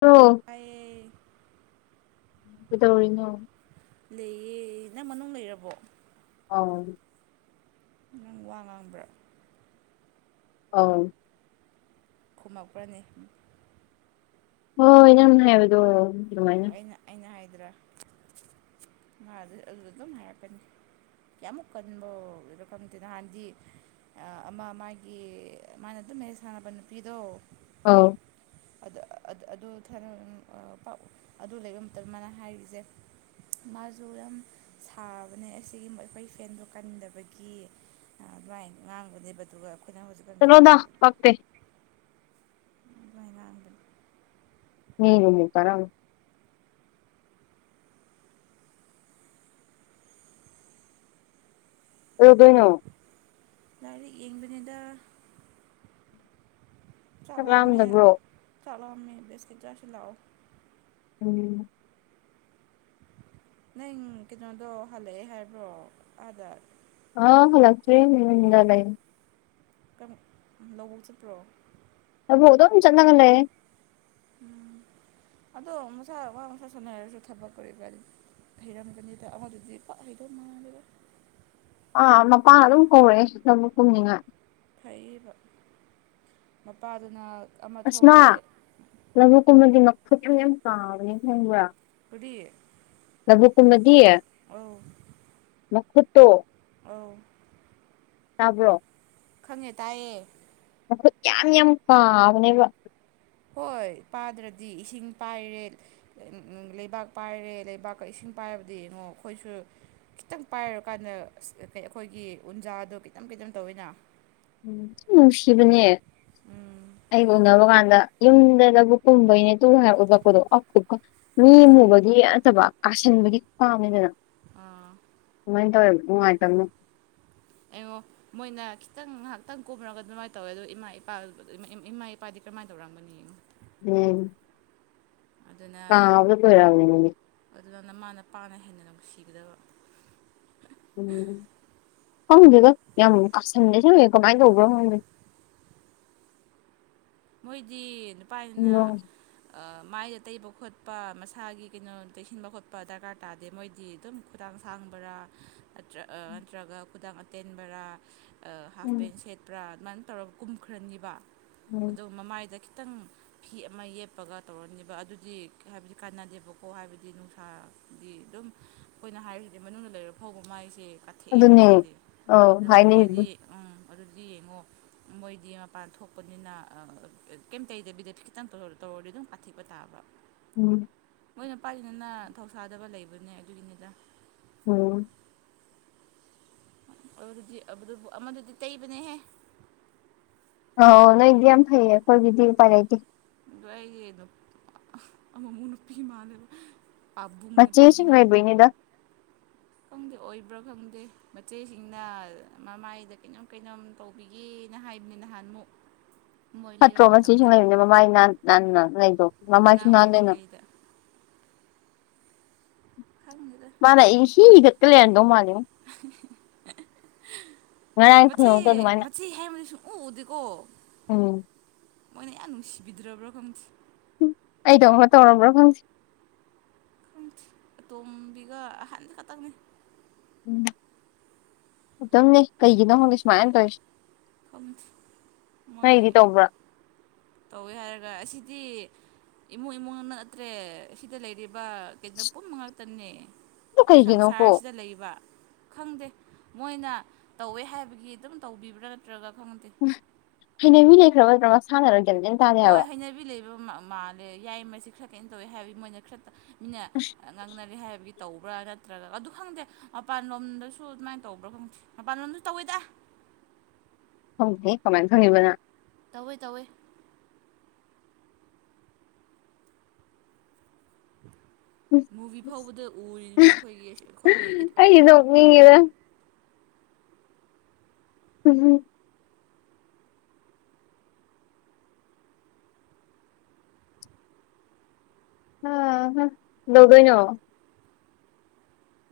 ꯑꯣ ꯑꯩ ꯗꯧꯔꯤꯅꯣ ꯂꯩꯌꯦ ꯅꯪ ꯃꯅꯨꯡ ꯂꯩꯔꯕꯣ ꯑꯥꯎ ꯅꯪ ꯋꯥ ꯉꯥꯡꯕ꯭ꯔꯥ ꯑꯥꯎ ꯈꯨꯝꯃꯛꯄ꯭ꯔꯅꯤ ꯍꯣꯏ ꯏꯩꯅꯅ ꯍꯥꯏꯕꯗꯣ ꯑꯗꯨꯃꯥꯏꯅ ꯑꯩꯅ ꯑꯩꯅ ꯍꯥꯏꯗ꯭ꯔꯥ ꯃꯥ ꯑꯗꯨꯗ ꯑꯗꯨꯝ ꯍꯥꯏꯔꯛꯀꯅꯤ ꯀꯌꯥꯃꯨꯛ ꯀꯟꯕꯗꯀꯝꯗꯦ ꯅꯍꯥꯟꯗꯤ ꯑꯃ ꯃꯥꯒꯤ ꯃꯥꯅ ꯑꯗꯨꯝ ꯃꯦꯔꯦꯖ ꯁꯥꯟꯅꯕ ꯅꯨꯄꯤꯗꯣ ꯑꯥꯎ ꯑ ꯑꯗꯨ ꯊꯅ ꯄꯥꯛ ꯑꯗꯨ ꯂꯩꯕ ꯃꯇꯝꯗ ꯃꯥꯅ ꯍꯥꯏꯔꯤꯁꯦ ꯃꯥꯁꯨ ꯌꯥꯝ ꯁꯥꯕꯅꯦ ꯑꯁꯤꯒꯤ ꯑꯩꯈꯣꯏ ꯐꯦꯟꯗꯣ ꯀꯟꯗꯕꯒꯤ ꯑꯗꯨꯃꯥꯏꯅ ꯉꯥꯡꯕꯅꯦꯕ ꯑꯗꯨꯒ ꯑꯩꯈꯣꯏꯅ ꯍꯧꯖꯤꯛ ꯆꯂꯣꯗꯥ ꯄꯥꯛꯇꯦ ꯗꯨꯃꯥꯏꯟ ꯉꯡꯕꯅꯦ ꯃꯤ [unintelligible] ꯀꯩꯗꯧꯗꯣꯏꯅꯣ ꯂꯥꯏꯔꯤꯛ ꯌꯦꯡꯕꯅꯤꯗ ꯆꯥꯛ ꯆꯥꯛꯂꯝꯃꯦ ꯂꯥꯝꯗꯕ꯭ꯔꯣ ꯆꯥꯛ ꯂꯝꯃꯦ ꯕꯤꯁꯀꯤꯠ ꯆꯥꯁꯤ ꯂꯛꯑꯣ ꯎꯝ ꯅꯪ ꯀꯩꯅꯣꯗꯣ ꯍꯜꯂꯛꯑꯦ ꯍꯥꯏꯕ꯭ꯔꯣ ꯑꯥꯗ ꯑ ꯍꯜꯂꯛꯇꯔꯤ [unintelligible] ꯂꯩ [unintelligible] ꯂꯧꯕꯧ ꯆꯠꯄ꯭ꯔꯣ ꯂꯥꯕꯨꯛ ꯑꯗꯨꯝ ꯆꯠꯅꯒ ꯂꯩꯌꯦ ꯎꯝ [inaudible] ꯑꯗꯣ ꯃꯁꯥ ꯋꯥ ꯃꯁꯥ ꯁꯥꯟꯅꯔꯁꯨ ꯊꯕꯛ ꯀꯔꯤꯀꯔ꯭ꯗꯤ ꯍꯩꯔꯝꯒꯅꯤꯗ ꯑꯃꯗꯨꯗꯤ ꯄꯛ ꯍꯩꯗꯧ ꯃꯥꯜꯂꯦꯔꯦ ꯑꯥ ꯃꯄꯥꯅ ꯑꯗꯨꯝ ꯀꯧꯔꯛꯑꯦ ꯂꯕꯨꯛ ꯀꯨꯝꯅꯤꯡꯉꯥꯏ ꯐꯩꯌꯦꯕ ꯃꯄꯥꯗꯨꯅ ꯑꯃ ꯑꯁ ꯃꯥ ꯊꯧꯔꯦ ꯂꯧꯕꯨꯛꯀꯨꯝꯕꯗꯤ ꯃꯈꯐꯨꯠ ꯌꯥꯝ ꯌꯥꯝ ꯇꯕꯅꯦ ꯈꯪꯕ꯭ꯔꯥ ꯀꯔꯤ ꯂ꯭ꯕꯨꯛꯀꯨꯃꯗꯤ ꯑꯧ ꯃꯈꯨꯠꯇꯣ ꯑꯧ ꯇꯥꯕ꯭ꯔꯣ ꯈꯪꯉꯦ ꯇꯥꯏꯌꯦ ꯃꯈꯨꯠ ꯌꯥꯝ ꯌꯥꯝ ꯄꯥꯕꯅꯦꯕ ꯍꯣꯏ ꯄꯥꯗ꯭ꯔꯗꯤ ꯏꯁꯤꯡ ꯄꯥꯏꯔꯦ ꯂꯩꯕꯥꯛ ꯄꯥꯏꯔꯦ ꯂꯩꯕꯥꯛꯀ ꯏꯁꯤꯡ ꯄꯥꯏꯕꯗꯤ ꯌꯦꯡꯉꯣ ꯑꯩꯈꯣꯏꯁꯨ ꯈꯤꯇꯪ ꯄꯥꯏꯔꯨꯔꯀꯥꯟꯗ ꯑꯁ ꯑꯩꯈꯣꯏꯒꯤ ꯎꯟꯖꯥꯗꯣ ꯈꯤꯇꯪ ꯈꯤꯇꯪ ꯇꯧꯋꯤꯅ ꯅꯨꯡꯁꯤꯕꯅꯦ ꯎꯝ ꯑꯩꯒ ꯎꯅꯕ ꯀꯥꯟꯗ ꯌꯨꯝꯗ ꯂ꯭ꯕꯨꯛ ꯀꯨꯝꯕꯩꯅꯦ [unintelligible] ꯃꯤ ꯈꯪꯉꯦ ꯃꯨꯕꯒꯤ ꯅꯠꯇꯕ ꯀꯥꯁꯤꯟꯕꯒꯤ ꯄꯥꯝꯃꯤꯗꯅ ꯑꯥ ꯗꯨꯃꯥꯏ ꯇꯧꯋꯦ ꯅꯨꯪꯉꯥꯏꯇꯝꯅ ꯑꯦꯉꯣ ꯃꯣꯏꯅ ꯈꯤꯇꯪ ꯉꯥꯏꯍꯥꯛꯇꯪ ꯀꯨꯝꯔꯒ ꯑꯗꯨꯃꯥꯏꯅ ꯇꯧꯋꯦ ꯑꯗꯣ ꯏꯃꯥ ꯏꯄꯥ ꯏꯃꯥ ꯏꯄꯥꯗꯤ ꯀꯔꯝꯃꯥꯏ ꯇꯧꯔꯝꯃꯥꯅꯤ ꯌꯦꯡꯉꯣ ꯎꯝ ꯑꯗꯨꯅ ꯀꯥꯕꯗ ꯂꯣꯏꯔꯕꯅꯤꯅꯦ ꯑꯗꯨꯅ ꯅꯃꯥ ꯅꯄꯥꯅ ꯍꯦꯟꯅ ꯅꯨꯡꯁꯤꯒꯗꯕ ꯎꯝ ꯍꯪꯗꯦꯗ ꯌꯥꯝ ꯀꯥꯁꯟ [unintelligible] ꯀꯃꯥꯏꯅ ꯇꯧꯕ꯭ꯔ ꯈꯪꯗꯦ ꯃꯣꯏꯗꯤ ꯅꯨꯄꯥꯅꯤꯅ ꯎꯝ ꯃꯥꯏꯗ ꯇꯩꯕ ꯈꯣꯠꯄ ꯃꯁꯥꯒꯤ ꯀꯩꯅꯣ ꯇꯩꯁꯤꯟꯕ ꯈꯣꯠꯄ ꯗꯔꯀꯥꯔ ꯇꯥꯗꯦ ꯃꯣꯏꯗꯤ ꯑꯗꯨꯝ ꯈꯨꯗꯥꯥꯡ ꯁꯥꯡꯕꯔꯥ ꯅꯥꯠꯇꯔꯥ ꯅꯠꯇ꯭ꯔꯒ ꯈꯨꯗꯥꯡ ꯑꯇꯦꯟꯕꯔꯥ ꯍꯥꯐ ꯄꯦꯟ ꯁꯦꯠꯄ꯭ꯔꯥ ꯑꯗꯨꯃꯥꯏꯟ ꯇꯧꯔꯒ ꯀꯨꯝꯈ꯭ꯔꯅꯤꯕ ꯎꯝ ꯑꯗꯨ ꯃꯃꯥꯏꯗ ꯈꯤꯇꯪ ꯐꯤ ꯑꯃ ꯌꯦꯞꯄꯒ ꯇꯧꯔꯅꯤꯕ ꯑꯗꯨꯗꯤ ꯍꯥꯏꯕꯗꯤ ꯀꯥꯟꯅꯗꯦꯕꯀꯣ ꯍꯥꯏꯕꯗꯤ ꯅꯨꯡꯁꯥ ꯑꯗꯨꯝ ꯑꯩꯈꯣꯏꯅ ꯍꯥꯏꯔꯤꯁꯤꯗꯤ ꯃꯅꯨꯡꯗ ꯂꯩꯔ ꯐꯥꯎꯕ ꯃꯥꯏꯁꯦ ꯀꯠꯊꯦꯛꯑꯦ ꯑꯗꯨꯅꯦ ꯍꯥꯏꯁꯤꯗꯤ ꯑꯧ ꯑꯝ ꯍꯥꯏꯅꯩꯗꯨ ꯃꯣꯏꯗꯤ ꯎꯝ ꯑꯗꯨꯗꯤ ꯌꯦꯡꯉꯣ ꯃꯣꯏꯗꯤ ꯃꯄꯥꯟ ꯊꯣꯛꯄꯅꯤꯅ ꯀꯩꯝꯇꯩꯗꯕꯤꯗ ꯈꯤꯇꯪ ꯇꯧꯔꯗꯤ ꯑꯗꯨꯝ ꯀꯥꯊꯦꯛꯄ ꯇꯥꯕ ꯎꯝ ꯃꯣꯏꯅ ꯄꯥꯏꯅꯤꯅ ꯊꯧꯁꯥꯗꯕ ꯂꯩꯕꯅꯦ ꯑꯗꯨꯒꯤꯅꯤꯗ ꯑꯣꯝ ꯑꯗꯨꯗꯤ ꯑꯗꯨꯕꯨ ꯑꯃꯗꯨꯗꯤ ꯇꯩꯕꯅꯦꯍꯦ ꯑ ꯅꯣꯏꯗꯤ ꯌꯥꯝ ꯐꯩꯌꯦ ꯑꯩꯈꯣꯏꯒꯤꯗꯤ ꯎꯄꯥꯢ ꯂꯩꯇꯦ ꯑꯗꯣ ꯑꯩꯗꯣ ꯑꯃꯨꯛ ꯃꯨꯛ ꯅꯨꯄꯤ ꯃꯥꯜꯂꯦꯕ ꯄꯥꯕꯨꯡꯅꯦ ꯃꯆꯦꯁꯤꯡ ꯄꯥꯕꯨꯡ [unintelligible] ꯈꯪꯗꯦ ꯑꯣꯏꯕ꯭ꯔꯥ ꯈꯪꯗꯦ ꯃꯆꯦꯁꯤꯡꯅ ꯃꯃꯥꯏꯗ ꯀꯩꯅꯣꯝ ꯀꯩꯅꯣꯝ ꯇꯧꯕꯤꯒꯦꯅ ꯍꯥꯏꯕꯅꯤ ꯅꯍꯥꯟꯃꯨꯛ ꯃꯣꯏ ꯂꯩꯕ ꯐꯠꯇ꯭ꯔꯣ ꯃꯆꯦꯁꯨ ꯃꯇꯝꯗ ꯂꯩꯕꯅꯦꯅ ꯃꯃꯥꯏ ꯅꯥꯟꯅ ꯂꯩꯗꯣ ꯃꯃꯥꯏꯁꯨ ꯑꯉꯥꯡ ꯅꯟꯅ ꯂꯩꯅ ꯑꯣꯏꯔꯤꯀꯩꯗ ꯈꯪꯗꯦꯗ ꯅꯪꯅ ꯏꯍꯤ ꯍꯤꯒꯠꯇꯅ ꯂꯩꯔꯝꯗꯧ ꯃꯥꯟꯂꯦꯉꯣ ꯉꯔꯥꯡ ꯃꯆꯦ ꯈꯨꯅꯣꯛꯇꯣ ꯑꯗꯨꯃꯥꯏꯅ ꯃꯆꯦ ꯌꯥꯏꯃꯗꯤ ꯁꯨꯡ ꯎ ꯎꯗꯦꯀꯣ ꯎꯝ ꯃꯣꯏꯅ ꯌꯥꯝ ꯅꯨꯡꯁꯤꯕꯤꯗ꯭ꯔꯕ꯭ꯔꯥ ꯈꯪꯗꯦ ꯑꯩꯗꯧ ꯇꯧꯔꯝꯕ꯭ꯔꯣ ꯈꯪꯗꯦ ꯑꯇꯣꯝꯕꯤꯒ ꯑꯍꯟ ꯈꯛꯇꯪꯅꯤ ꯎꯝ ꯑꯗꯨꯝꯅꯦ ꯀꯩꯒꯤꯅꯣ ꯈꯪꯗꯦ ꯁꯨꯃꯥꯏꯅ ꯇꯧꯔꯤꯁꯦ ꯈꯪꯗꯦ ꯃꯣꯏ ꯅꯣꯏꯒꯤꯗꯤ ꯇꯧꯕ꯭ꯔꯥ ꯇꯧꯋꯦ ꯍꯥꯏꯔꯒ ꯑꯁꯤꯗꯤ ꯏꯃꯨꯡ ꯏꯃꯨꯡ ꯅꯠꯇ꯭ꯔꯦ ꯑꯁꯤꯗ ꯂꯩꯔꯤꯕ ꯀꯩꯅꯣ ꯄꯨꯝ ꯃꯉꯥꯛꯇꯅꯦ ꯑꯗꯨ ꯀꯩꯒꯤꯅꯣꯀꯣ ꯁꯪꯁꯥꯔꯁꯤꯗ ꯂꯩꯕ ꯈꯪꯗꯦ ꯃꯣꯏꯅ ꯇꯧꯋꯦ ꯍꯥꯏꯕꯒꯤ ꯑꯗꯨꯝ ꯇꯧꯕꯤꯕ꯭ꯔꯥ ꯅꯠꯇ꯭ꯔꯒ ꯈꯪꯗꯦ ꯍꯩꯅꯕꯤ ꯂꯩꯈ꯭ꯔꯕ ꯅꯠꯇ꯭ꯔꯃ ꯁꯥꯟꯅꯔꯒꯅꯦ ꯍꯣꯏ ꯍꯩꯅꯕꯤ ꯂꯩꯕ ꯃꯥꯜꯂꯦ ꯌꯥꯏ ꯃꯁꯤ ꯈꯔ ꯀꯩꯅꯣ ꯇꯧꯋꯤ ꯍꯥꯏꯕꯗꯤ ꯃꯣꯏꯅ ꯈꯔ ꯃꯤꯅ ꯉꯥꯡꯅꯔꯦ ꯍꯥꯏꯕꯒꯤ ꯇꯧꯕ꯭ꯔꯥ ꯅꯠꯇ꯭ꯔꯒ ꯑꯗꯨ ꯈꯪꯗꯦ ꯃꯄꯥꯟ ꯂꯣꯝꯗꯁꯨ ꯑꯗꯨꯃꯥꯏꯅ ꯇꯧꯕ꯭ꯔꯥ ꯈꯪꯗꯦ ꯃꯄꯥꯟ ꯂꯣꯝꯗꯁꯨ ꯇꯧꯋꯦꯗ ꯈꯪꯗꯦ ꯀꯃꯥꯏ ꯈꯪꯉꯤꯕ ꯅꯪ ꯇꯧꯋꯦ ꯇꯧꯋꯦ ꯃꯨꯚꯤ ꯐꯥꯎꯕꯗ ꯎꯔꯤꯅꯤ ꯑꯩꯈꯣꯏꯒꯤ ꯑꯩꯈꯣꯏꯒꯤ [unintelligible] ꯎꯝ ꯑꯍꯥ ꯀꯩꯗꯧꯗꯣꯢꯅꯣ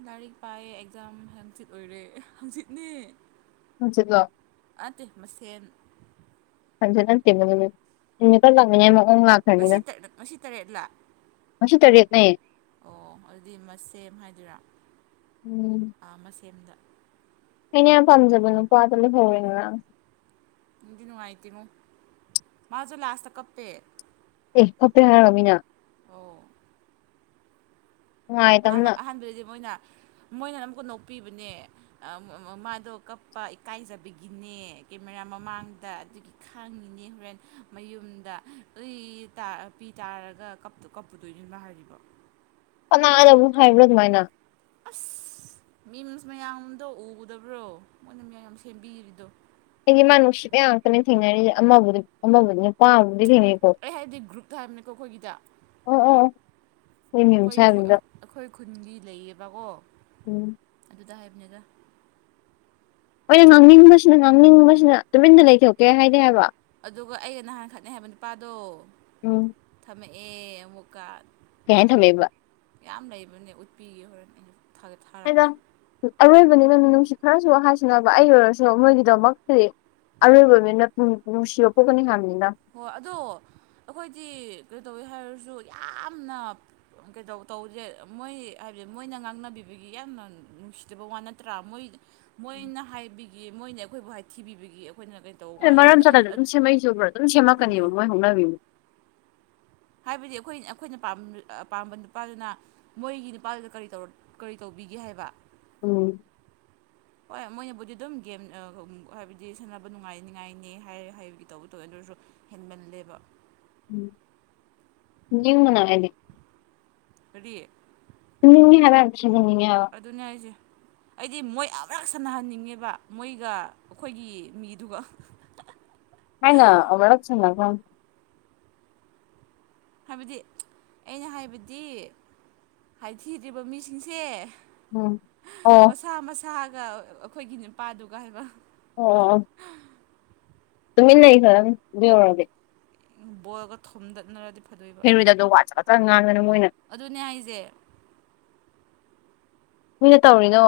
ꯂꯥꯏꯔꯤꯛ ꯄꯥꯏꯌꯦ ꯑꯦꯛꯖꯥꯝ ꯍꯥꯡꯆꯤꯠ ꯑꯣꯏꯔꯦ ꯍꯥꯡꯆꯤꯠꯅꯦ ꯍꯥꯡꯆꯤꯠ ꯂꯣ ꯑꯇꯩ ꯃꯁꯦꯟ [unintelligible] ꯉꯁꯤ ꯉꯁꯤ ꯇꯔꯦꯠꯂꯥ [unintelligible] ꯑꯣ ꯑꯗꯨꯗꯤ ꯃ ꯁꯦꯝ ꯍꯥꯏꯗꯨꯏꯔꯥ ꯎꯝ ꯥ ꯑ ꯃꯁꯦꯝꯗ ꯑꯩꯅ ꯌꯥꯝ ꯄꯥꯝꯖꯕ ꯅꯨꯄꯥꯗꯣ ꯂꯩꯍꯧꯔꯦ ꯅꯨꯡꯗꯤ ꯅꯨꯡꯉꯥꯢꯇꯦ ꯉꯣ ꯃꯁꯨ ꯂꯥꯁꯇꯥ ꯀꯞꯄꯦ ꯑꯦ ꯐꯐꯦ ꯍꯥꯏꯔꯒ ꯃꯤꯅ ꯑꯧ ꯑꯍꯥꯟꯕ ꯅꯨꯡꯉꯥꯏꯇꯕꯅ ꯑꯍꯥꯟꯕꯗꯗꯤ ꯃꯣꯏꯅ ꯃꯣꯏꯅ ꯑꯃꯨꯛꯀ ꯅꯣꯛꯄꯤꯕꯅꯦ ꯃꯥꯗꯣ ꯀꯞꯄ ꯏꯀꯥꯏꯖꯕꯒꯤꯅꯦ ꯀꯦꯃꯦꯔꯥ ꯃꯃꯥꯡꯗ ꯑꯗꯨꯒꯤ ꯈꯥꯡꯉꯤꯅꯦ ꯍꯣꯔꯦꯟ ꯃꯌꯨꯝꯗ ꯎꯢ ꯄꯤ ꯇꯥꯔꯒ ꯀꯞ ꯑꯗꯣ ꯀꯝꯄꯨꯗꯣꯏꯅꯤ ꯃꯥ ꯍꯥꯏꯔꯤꯕ ꯄꯂꯥꯑꯅ ꯑꯃꯨꯛ ꯍꯥꯏꯕ꯭ꯔꯥ ꯑꯗꯨꯃꯥꯏꯅ ꯑꯁ ꯃꯤꯝꯁ ꯃꯌꯥꯝꯗꯣ ꯎꯒꯗꯕ꯭ꯔꯣ ꯃꯣꯏꯅ ꯃꯌꯥꯝ ꯌꯥꯝ ꯁꯦꯝꯕꯤꯔꯤꯗꯣ ꯑꯩꯒꯤ ꯃꯥ ꯅꯨꯡꯁꯤꯠ ꯉꯥꯛꯇꯅꯦ ꯊꯦꯡꯅꯔꯤꯁ ꯑꯃꯕꯨꯗꯤꯕꯨꯗꯤ ꯅꯨꯄꯥꯕꯨꯗꯤ ꯊꯦꯡꯅꯩ꯫ ꯑꯩꯅ ꯍꯥꯏꯗꯤ ꯒ꯭ꯔꯨꯞꯇ ꯍꯥꯏꯕꯅꯦꯀꯣ ꯑꯩꯈꯣꯏꯒꯤꯗ ꯑꯣ ꯑꯣ ꯃꯣꯏ ꯃꯤꯝ ꯑꯩꯈꯣꯏ ꯁꯥꯕꯗ ꯑꯩꯈꯣꯏ ꯈꯨꯟꯒꯤ ꯂꯩꯌꯦꯕꯀꯣ ꯎꯝ ꯑꯗꯨꯗ ꯍꯥꯏꯕꯅꯤꯗ ꯑꯣꯏꯅ ꯉꯥꯡꯅꯤꯡꯕꯁꯤꯅ ꯉꯥꯡꯅꯤꯡꯕꯁꯤꯅ ꯇꯨꯃꯤꯟꯟꯅ ꯂꯩꯊꯣꯛꯀꯦ ꯍꯥꯏꯗꯤ ꯍꯥꯏꯕ ꯑꯗꯨꯒ ꯑꯩꯒ ꯅꯍꯥꯟ ꯈꯠꯅꯩ ꯍꯥꯏꯕ ꯅꯨꯄꯥꯗꯣ ꯎꯝ ꯀꯨꯃꯛꯑꯥ ꯑꯃꯨꯛꯀꯥ ꯀꯩꯥꯍꯏꯅ ꯊꯝꯃꯦꯕ ꯌꯥꯝ ꯂꯩꯕꯅꯦ ꯎꯠꯄꯤꯒ ꯍꯣꯔꯦꯟ ꯑꯩꯅ ꯊꯥꯒ ꯑꯩꯅ ꯊꯥꯔꯛꯀꯦ꯫ ꯑꯔꯣꯏꯕꯅꯤꯅ ꯃꯤꯅꯨꯡꯁꯤꯠ ꯈꯔꯁꯨ ꯍꯥꯏꯁꯤꯅꯕ ꯑꯩ ꯑꯣꯏꯔꯁꯨ ꯃꯣꯏꯒꯤꯗꯃꯛꯇꯗꯤ ꯑꯔꯣꯏꯕ ꯃꯤꯅ ꯅꯨꯡꯁꯤꯕ ꯄꯣꯛꯀꯅꯤ ꯍꯥꯏꯕꯅꯤꯗ ꯍꯣꯏ ꯑꯗꯣ ꯑꯩꯈꯣꯏꯗꯤ ꯀꯩ ꯇꯧꯋꯤ ꯍꯥꯏꯔꯁꯨ ꯌꯥꯝꯅ ꯀꯩꯗꯧ ꯇꯧꯁꯦ ꯃꯣꯏ ꯍꯥꯏꯕꯗꯤ ꯃꯣꯏꯅ ꯉꯥꯡꯅꯕꯤꯕꯒꯤ ꯌꯥꯝꯅ ꯅꯨꯡꯁꯤꯗꯕ ꯋꯥ ꯅꯠꯇ꯭ꯔꯥ ꯃꯣꯏ ꯃꯣꯏꯅ ꯍꯥꯏꯕꯒꯤ ꯃꯣꯏꯅ ꯑꯩꯈꯣꯏꯕꯨ ꯍꯥꯏ ꯊꯤꯕꯤꯕꯒꯤ ꯑꯩꯈꯣꯏꯅ ꯇꯧꯕ ꯑꯦ ꯋꯥꯅꯤ ꯃꯔꯝ ꯑꯗꯨ ꯆꯥꯗꯅ ꯑꯗꯨꯝ ꯁꯦꯝꯃꯩ ꯆꯨꯕ꯭ꯔꯥ ꯑꯗꯨꯝ ꯑꯗꯨꯅꯦ ꯁꯦꯝꯃꯛꯀꯅꯦꯕ ꯃꯣꯏ ꯍꯧꯅꯕꯤꯅꯦ ꯫ ꯍꯥꯏꯕꯗꯤ ꯑꯩꯈꯣꯏ ꯑꯩꯈꯣꯏꯅ ꯄꯥꯝꯕ ꯅꯨꯄꯥꯗꯨꯅ ꯃꯣꯏꯒꯤ ꯅꯨꯄꯥꯗꯨꯗ ꯀꯔꯤ ꯀꯔꯤ ꯇꯧꯕꯤꯒꯦ ꯍꯥꯏꯕ ꯎꯝ ꯍꯣꯏ ꯃꯣꯏꯅꯕꯨꯗꯤ ꯑꯗꯨꯝ ꯒꯦꯝ ꯍꯥꯏꯕꯗꯤ ꯁꯥꯟꯅꯕ ꯅꯨꯡꯉꯥꯏ ꯉꯥꯏꯅꯤ ꯍꯥꯏꯔ ꯍꯥꯏꯕꯗꯤ ꯇꯧꯕ ꯇꯧꯋꯦ ꯑꯗꯨ ꯑꯣꯏꯔꯁꯨ ꯍꯦꯟꯃꯜꯂꯦꯕ ꯐꯨꯅꯤꯡꯕꯅ ꯑꯩꯗꯤ ꯀꯔꯤ [unintelligible] ꯑꯗꯨꯅꯦ ꯑꯩꯁꯦ꯫ ꯑꯩꯗꯤ ꯃꯣꯏ ꯑꯃꯨꯔꯛ ꯁꯥꯟꯅꯍꯟꯅꯤꯡꯉꯦꯕ ꯃꯣꯏꯒ ꯑꯩꯈꯣꯏꯒꯤ ꯃꯤꯗꯨꯒ ꯑꯩꯅꯥ ꯑꯃꯨꯔꯛ ꯁꯅꯈꯔ꯭ꯃꯤ꯫ ꯍꯥꯏꯕꯗꯤ ꯑꯩꯅ ꯍꯥꯏꯕꯗꯤ ꯍꯥꯏꯊꯤꯗ꯭ꯔꯤꯕ ꯃꯤꯁꯤꯡꯁꯦ꯫ ꯎꯝ ꯑꯣ ꯃꯁꯥ ꯃꯁꯥꯒ ꯑꯩꯈꯣꯏꯒꯤ ꯅꯨꯄꯥꯗꯨꯒ ꯍꯥꯏꯕ ꯑꯣ ꯇꯃꯤꯂꯩ ꯈꯔ ꯌꯥꯎꯔꯗꯦ꯫ ꯕꯣꯔꯂꯒ ꯊꯣꯝꯗꯠꯅꯔꯗꯤ ꯐꯗꯣꯏꯕ ꯍꯩꯔꯣꯢꯗꯕꯗ ꯋꯥ ꯆꯒꯠ ꯆꯒꯠ ꯉꯥꯡꯗꯅ ꯃꯣꯏꯅ ꯑꯗꯨꯅꯦ ꯍꯥꯏꯁꯦ꯫ ꯀꯨꯏꯅ ꯇꯧꯔꯤꯅꯣ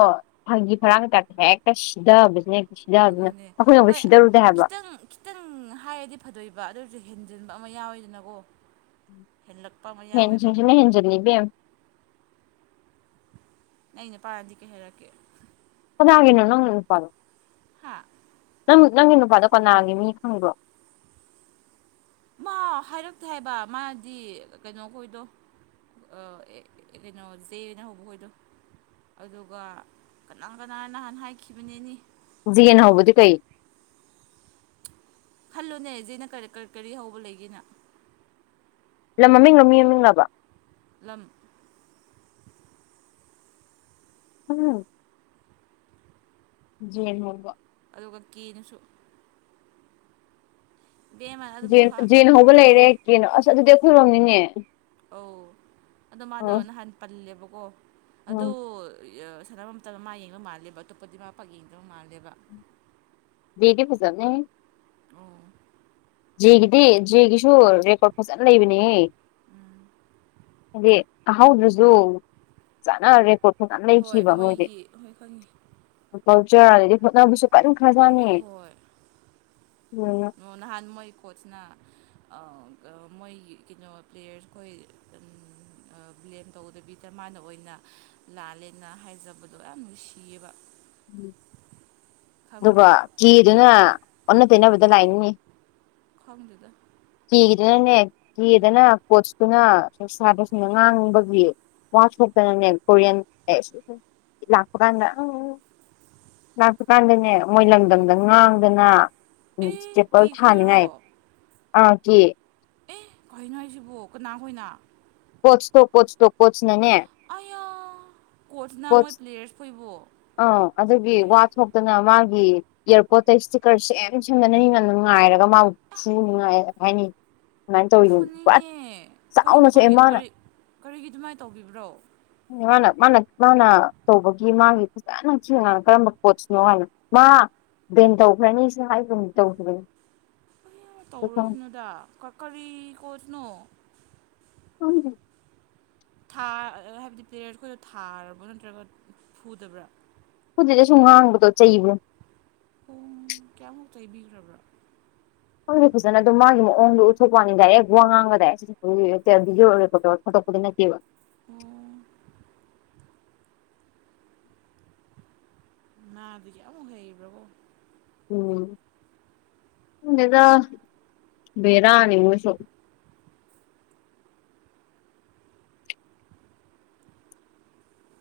ꯐꯪꯒꯤ ꯐꯔꯥꯡ ꯂꯩꯀꯥꯏ ꯍꯦꯛꯇ ꯁꯤꯊꯕꯁꯤꯕꯁꯤꯅ ꯍ ꯌꯥꯗꯔꯦ ꯑꯗꯨꯅꯦ ꯑꯩꯈꯣꯏꯅ ꯐꯥꯑꯣ ꯍꯣꯏ ꯁꯤꯗꯔꯨꯗꯦ ꯍꯥꯏꯕ ꯈꯤꯇꯪ ꯈꯤꯇꯪ ꯍꯥꯏꯔꯗꯤ ꯐꯗꯣꯏꯕ ꯑꯗꯨ ꯑꯣꯏꯔꯁꯨ ꯍꯦꯟꯖꯤꯟꯕ ꯑꯃ ꯌꯥꯎꯋꯦꯗꯅꯀꯣ ꯍꯦꯜꯂꯛꯄ ꯑꯃ ꯌꯥꯎꯋꯦꯕ ꯍꯦꯟꯁꯤꯡꯁꯤꯅ ꯍꯦꯟꯖꯤꯜꯂꯤ ꯏꯕꯦꯝ ꯑꯩ ꯄꯥꯔꯗꯤ ꯀꯩ ꯍꯥꯏꯔꯛꯀꯦ꯫ ꯀꯅꯥꯒꯤꯅꯣ ꯅꯪ ꯅꯨꯄꯥꯗꯣ ꯍꯥ ꯅꯪ ꯅꯪꯒꯤ ꯅꯨꯄꯥꯗꯣ ꯀꯅꯥꯒꯤ ꯃꯤ ꯈꯪꯕ꯭ꯔꯣ ꯃꯥ ꯍꯥꯏꯔꯛꯇꯦ ꯍꯥꯏꯕ ꯃꯥꯗꯤ ꯀꯩꯅꯣꯈꯣꯏꯗꯣ ꯑ ꯑꯦ ꯀꯩꯅꯣ ꯖꯦꯅ ꯍꯧꯕ ꯍꯣꯏꯗꯣ ꯑꯗꯨꯒ ꯀꯅꯥ ꯀꯅꯥ ꯅꯍꯥꯟ ꯍꯥꯏꯈꯤꯕꯅꯤꯅꯤ꯫ ꯖꯦꯅ ꯍꯧꯕꯕꯗꯤ ꯀꯩ ꯈꯜꯂꯣꯅꯦ ꯖꯦꯅ ꯀꯔꯤ ꯀꯔꯤ ꯍꯧꯕ ꯂꯩꯒꯦꯅ ꯂꯝ ꯃꯃꯤꯡꯂ ꯃꯤ ꯃꯃꯤꯡꯂꯕ ꯂꯝ [inaudible] ꯖ‌ꯦ ꯅ ꯍꯧꯕ ꯑꯗꯨꯒ ꯀꯦꯅꯁꯨ ꯕꯦꯝꯃ ꯑꯗꯨꯐꯥꯎ ꯖꯦ ꯅ ꯍꯧꯕ ꯈꯪꯗ꯭ꯔꯗꯤ ꯂꯩꯔꯦ ꯀ‌ꯦ ꯅ ꯑꯁ ꯑꯗꯨꯗꯤ ꯑꯩꯈꯣꯏꯔꯣꯝꯅꯤꯅꯦ ꯑꯧ ꯑꯗꯣ ꯃꯥꯗꯣ ꯎꯝ ꯅꯍꯥꯟ ꯄꯜꯂꯦꯕꯀꯣ ꯎꯝ ꯑꯗꯨ ꯁꯥꯟꯅ ꯇꯠꯇꯅ ꯃꯥ ꯌꯦꯡꯕ ꯃꯥꯜꯂꯦꯕ ꯑꯇꯣꯞꯄꯗꯤ ꯃꯥ ꯄꯥꯛ ꯌꯦꯡꯗꯕ ꯃꯥꯜꯂꯦꯕ ꯗꯤ ꯐꯖꯕꯅꯦꯍ‌ꯦ ꯑ‌ꯣ ꯖꯦꯒꯤꯗꯤ ꯖꯦꯒꯤꯁꯨ ꯔꯦꯀꯣꯔꯠ ꯐꯖꯅ ꯂꯩꯕꯅꯦꯍ‌ꯦ ꯎꯝ ꯍꯥꯏꯗꯤ ꯇꯥꯍꯧꯗ꯭ꯔꯁꯨ ꯆꯠꯅꯔꯦꯀꯣ ꯍꯣꯏ ꯃꯣꯏꯒꯤ ꯍ‌ꯣꯏ ꯈꯪꯉ‌ꯦ [unintelligible] ꯑꯗꯒꯤ ꯍꯣꯠꯅꯕꯁꯨ ꯀꯟꯈꯔ ꯖꯥꯠꯅ‌ꯦ ꯑꯗꯨꯗꯨꯅ ꯑꯣ ꯅꯍꯥꯟꯅ ꯃꯣꯏ ꯀꯣꯠꯆꯅ ꯑꯥ ꯃꯣꯏ ꯀꯩꯅꯣ ꯄ꯭ꯂꯦꯌꯔ ꯈꯣꯏ ꯎꯝ ꯑꯥ ꯕ꯭ꯂꯦꯝ ꯇꯧꯗꯕꯤꯗ ꯃꯥꯅ ꯑꯣꯏꯅ ꯂꯥꯜꯂꯦꯅ ꯍꯥꯏꯖꯕꯗꯣ ꯌꯥꯝ ꯅꯨꯡꯁꯤꯌꯦꯕ ꯑꯗꯨꯒ ꯀꯤꯗꯅ ꯑꯣꯟꯅ ꯇꯩꯅꯕꯗ ꯂꯥꯛꯏꯅꯤꯅ‌ꯦ ꯈꯪꯗ‌ꯦꯗ ꯀꯤꯒꯤꯗꯅꯅꯦ ꯀꯤꯗꯅ ꯀ‌ꯣꯠꯁꯇꯨꯅ ꯁꯥꯇꯔꯁꯤꯡꯅ ꯉꯥꯡꯕꯒꯤ ꯋꯥꯊꯣꯛꯇꯅꯅꯦ ꯀꯣꯔꯤꯌꯥꯟ ꯂꯥꯛꯄ ꯀꯥꯟꯗ ꯎꯝ ꯂꯥꯛꯄ ꯀꯥꯟꯗꯅꯦ ꯃꯣꯏ ꯂꯝꯗꯝꯗ ꯉꯥꯡꯗꯅ ꯎꯝ ꯆꯥꯄꯜ ꯊꯥꯅꯤꯡꯉꯥꯏ ꯑ ꯀꯤ ꯑꯦ ꯀꯩꯅꯣ ꯍꯥꯏꯁꯤꯕꯣ ꯀꯅꯥꯈꯣꯢꯅ ꯀ‌ꯣꯠꯁꯇ‌ꯣ ꯀ‌ꯣꯠꯁꯇ‌ꯣ ꯑꯩꯌꯥ ꯀꯣꯠꯁꯅ ꯃꯣꯏ ꯄ꯭ꯂꯦꯌꯔꯁ ꯈ‌ꯣꯏꯕꯨ ꯑ ꯑꯗꯨꯒꯤ ꯋꯥ ꯊꯣꯛꯇꯅ ꯃꯥꯒꯤ ꯏꯌꯥꯔꯄꯣꯔꯠꯇ ꯏꯁꯇꯤꯀꯔ ꯁꯦꯝ ꯁꯦꯝꯗꯅ ꯃꯤꯅ ꯉꯥꯏꯔꯒ ꯃꯥꯕꯨ ꯐꯨꯅꯤꯉꯥꯏ ꯍꯥꯏꯅꯩ ꯐꯨꯅꯤꯡꯉꯦ ꯆꯥꯎꯅ ꯀꯔꯤꯅꯣ ꯁꯣꯛꯑꯦ ꯃꯥꯅ ꯀꯔꯤ ꯀꯔꯤꯒꯤ ꯑꯗꯨꯃꯥꯏꯅ ꯇꯧꯕꯤꯕ꯭ꯔꯣ ꯃꯥꯅ ꯃꯥꯅ ꯃꯥꯅ ꯇꯧꯕꯒꯤ ꯃꯥꯒꯤ ꯐꯖꯅ ꯊꯤꯅ ꯉꯥꯡꯉ‌ꯦ ꯀꯔꯝꯕ ꯀ‌ꯣꯠꯁꯅꯣ ꯍꯥꯏꯅ ꯃꯥ ꯕꯦꯟꯗ ꯇꯧꯈ꯭ꯔꯅꯤꯁꯨ ꯍꯥꯏꯒꯨꯝ ꯇꯧꯈꯤꯕꯅꯤ ꯀꯩꯅ‌ꯣ ꯈꯪꯗꯦ ꯇꯧꯔꯨꯁꯤꯅꯣꯗ ꯀꯔꯤ ꯀꯣꯠꯁꯅꯣ [unintelligible] ꯥ ꯊꯥ ꯍꯥꯏꯕꯗꯤ ꯄ‌ꯂ‌ꯦꯌꯔ ꯑꯩꯈꯣꯏꯗꯣ ꯊꯥꯔꯕ꯭ꯔꯣ ꯅꯠꯇ꯭ꯔꯒ ꯐꯨꯗꯕ꯭ꯔꯥ ꯐꯨꯗ‌ꯦꯗ ꯁꯨꯝ ꯉꯥꯡꯕꯗꯣ ꯆꯩꯕꯗ‌ꯣ ꯑꯣ ꯀꯌꯥꯃꯨꯛ ꯆꯩꯕꯤꯈ꯭ꯔꯕ꯭ꯔꯥ ꯈꯪꯗꯦ ꯐꯖꯅ ꯑꯗꯨꯝ ꯃꯥꯒꯤ ꯃꯑꯣꯡꯗꯣ ꯎꯊꯣꯛꯄꯩ ꯋꯥꯅꯤ ꯗꯥꯏꯔꯦꯛ ꯋꯥ ꯉꯥꯡꯕ ꯗꯥꯏꯔꯦꯛ [unintelligible] ꯑꯣ ꯃꯥꯗꯒꯤ ꯑꯃꯨꯛ ꯍꯩꯕ꯭ꯔꯕꯣ ꯎꯝ ꯈꯪꯗꯦꯗ ꯕꯦꯔꯥꯅꯤ ꯃꯣꯢꯁꯨ [inaudible]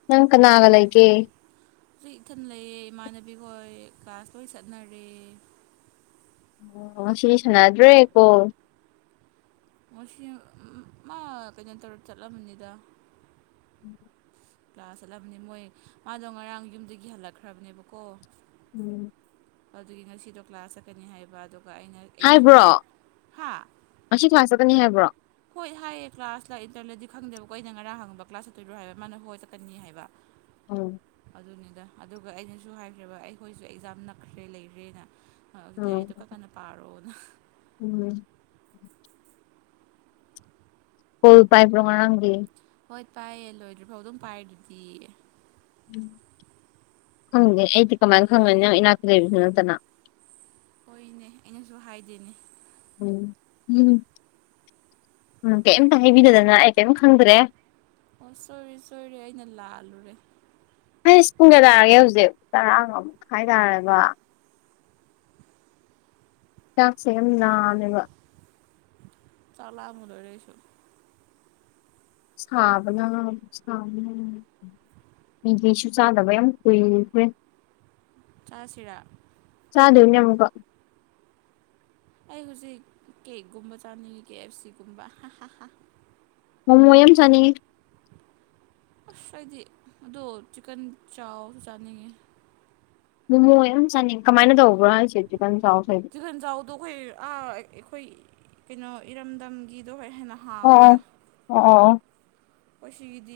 ꯅꯪ ꯀꯅꯥꯒ ꯂꯩꯒꯦ ꯑꯩ ꯏꯊꯟ ꯂꯩꯌꯦ ꯏꯃꯥꯟꯅꯕꯤ ꯍꯣꯏ ꯀ꯭ꯂꯥꯁ ꯂꯣꯏ ꯆꯠꯅꯔꯦ ꯑꯣ ꯉꯁꯤꯗꯤ ꯁꯥꯟꯅꯥꯗ꯭ꯔꯦ ꯀꯣꯜ ꯉꯁꯤ ꯃꯥ ꯀꯩꯅꯣ ꯇꯧꯔ ꯆꯠꯂꯝꯃꯅꯤꯗ [inaudible] ꯀ꯭ꯂꯥꯁ ꯆꯠꯂꯝꯅꯤ ꯃꯣꯏ ꯃꯥꯗꯣ ꯉꯔꯥꯡ ꯌꯨꯝꯗꯒꯤ ꯍꯜꯂꯛꯈ꯭ꯔꯕꯅꯦꯕꯀꯣ ꯎꯝ ꯑꯗꯨꯒꯤ ꯉꯁꯤꯗꯣ ꯀ꯭ꯂꯥꯁ ꯆꯠꯀꯅꯤ ꯍꯥꯏꯕ ꯑꯗꯨꯒ ꯑꯩꯅ ꯑꯩꯅꯁꯨ ꯃꯉꯣꯟ ꯍꯥꯏꯕ꯭ꯔꯣ ꯍꯥ ꯉꯁꯤ ꯀ꯭ꯂꯥꯁ ꯆꯠꯀꯅꯤ ꯍꯥꯏꯕ꯭ꯔꯣ ꯍꯣꯏ ꯍꯥꯏꯌꯦ ꯀ꯭ꯂꯥꯁꯇ ꯏꯟꯇꯔꯂꯗꯤ ꯈꯪꯗꯕꯀꯣ ꯑꯩꯅ ꯉꯔꯥꯡ ꯍꯪꯕ ꯀ꯭ꯂꯥꯁ ꯆꯠꯇꯣꯏꯔꯣ ꯍꯥꯏꯕ ꯃꯥꯅ ꯍꯣꯏ ꯆꯠꯀꯅꯤ ꯍꯥꯏꯕ ꯎꯝ ꯑꯗꯨꯅꯤꯗ ꯑꯗꯨꯒ ꯑꯩꯅꯁꯨ ꯍꯥꯏꯈ꯭ꯔꯕ ꯑꯩꯈꯣꯏꯁꯨ ꯑꯦꯛꯖꯥꯝ ꯅꯛꯈ꯭ꯔꯦ ꯂꯩꯈ꯭ꯔꯦꯅ ꯎꯝ ꯂꯥꯏꯔꯤꯛꯇꯣ ꯈꯔꯀꯟꯅꯥ ꯄꯥꯔꯣꯅ ꯎꯝ ꯀꯣꯜ ꯄꯥꯏꯕ꯭ꯔꯣ ꯉꯔꯥꯡꯗꯤ ꯍꯣꯏ ꯄꯥꯏꯌꯦ ꯂꯣꯏꯗ꯭ꯔꯤꯐꯥꯎ ꯑꯗꯨꯝ ꯄꯥꯏ ꯑꯗꯨꯗꯤ ꯈꯪꯗꯦ ꯑꯩꯗꯤ ꯀꯃꯥꯏꯅ ꯈꯪꯉꯅꯤ ꯅꯪ ꯏꯅꯥꯛꯇ ꯂꯩꯕꯁꯨ ꯅꯠꯇꯅ ꯍꯣꯏꯅꯦ ꯑꯩꯅꯁꯨ ꯍꯥꯏꯗꯦꯅꯦ ꯎꯝ ꯎꯝ ꯀꯩꯝꯇ ꯍꯥꯏꯕꯤꯗꯗꯅ ꯑꯩ ꯀꯔꯤꯝ ꯈꯪꯗ꯭ꯔꯦ ꯑꯣ ꯁꯣꯏꯔꯤ ꯁꯣꯏꯔꯤ ꯑꯩꯅ ꯂꯥꯜꯂꯨꯔꯦ ꯑꯩꯁ ꯄꯨꯡ ꯀꯌꯥ ꯇꯔꯒꯦ ꯍꯧꯖꯤꯛ ꯇꯔꯥ ꯑꯃꯨꯛ ꯃꯈꯥꯏ ꯇꯥꯔꯕ ꯆꯥꯛꯁꯦ ꯌꯥꯝ ꯂꯥꯃꯦꯕ ꯆꯥꯛ ꯂꯝꯕꯅ ꯂꯣꯏꯔꯦ ꯑꯩꯁꯨ ꯁꯥꯕꯅꯥ ꯁꯕꯅ ꯀꯔꯤꯁꯨ ꯆꯥꯗꯕ ꯌꯥꯝ ꯀꯨꯏꯈ꯭ꯔꯦ ꯆꯥꯁꯤꯔꯥ ꯆꯥꯗꯣꯢꯅꯤ ꯑꯃꯨꯒ ꯑꯩ ꯍꯧꯖꯤꯛ ꯀꯦꯛꯒꯨꯝꯕ ꯆꯥꯅꯤꯡꯉꯤ ꯀꯦ ꯑꯦꯐ ꯁꯤꯒꯨꯝꯕ ꯍꯥ ꯍꯥ ꯍꯥ ꯃꯣꯃꯣ ꯌꯥꯝ ꯆꯥꯅꯤꯉꯤ ꯑꯁ ꯑꯩꯗꯤ ꯑꯗꯣ ꯆꯤꯛꯀꯟ ꯆꯥꯎꯁꯨ ꯆꯥꯅꯤꯡꯉꯤ ꯃꯣꯃꯣ ꯌꯥꯝ ꯆꯥꯅꯤꯡ ꯀꯃꯥꯏꯅ ꯇꯧꯕ꯭ꯔꯥ ꯍꯥꯏꯁꯦ ꯆꯤꯛꯀꯟ ꯆꯥꯎꯁꯤ ꯆꯤꯀꯟꯖꯥꯎꯗꯣ ꯑꯩꯈꯣꯏ ꯑꯩꯈꯣꯏ ꯀꯩꯅꯣ ꯏꯔꯝꯗꯝꯒꯤꯗꯣ ꯍꯣꯏ ꯍꯥꯏꯅ ꯑꯣ ꯑꯣ ꯑꯣ ꯑꯣ ꯑꯣ ꯉꯁꯤꯒꯤꯗꯤ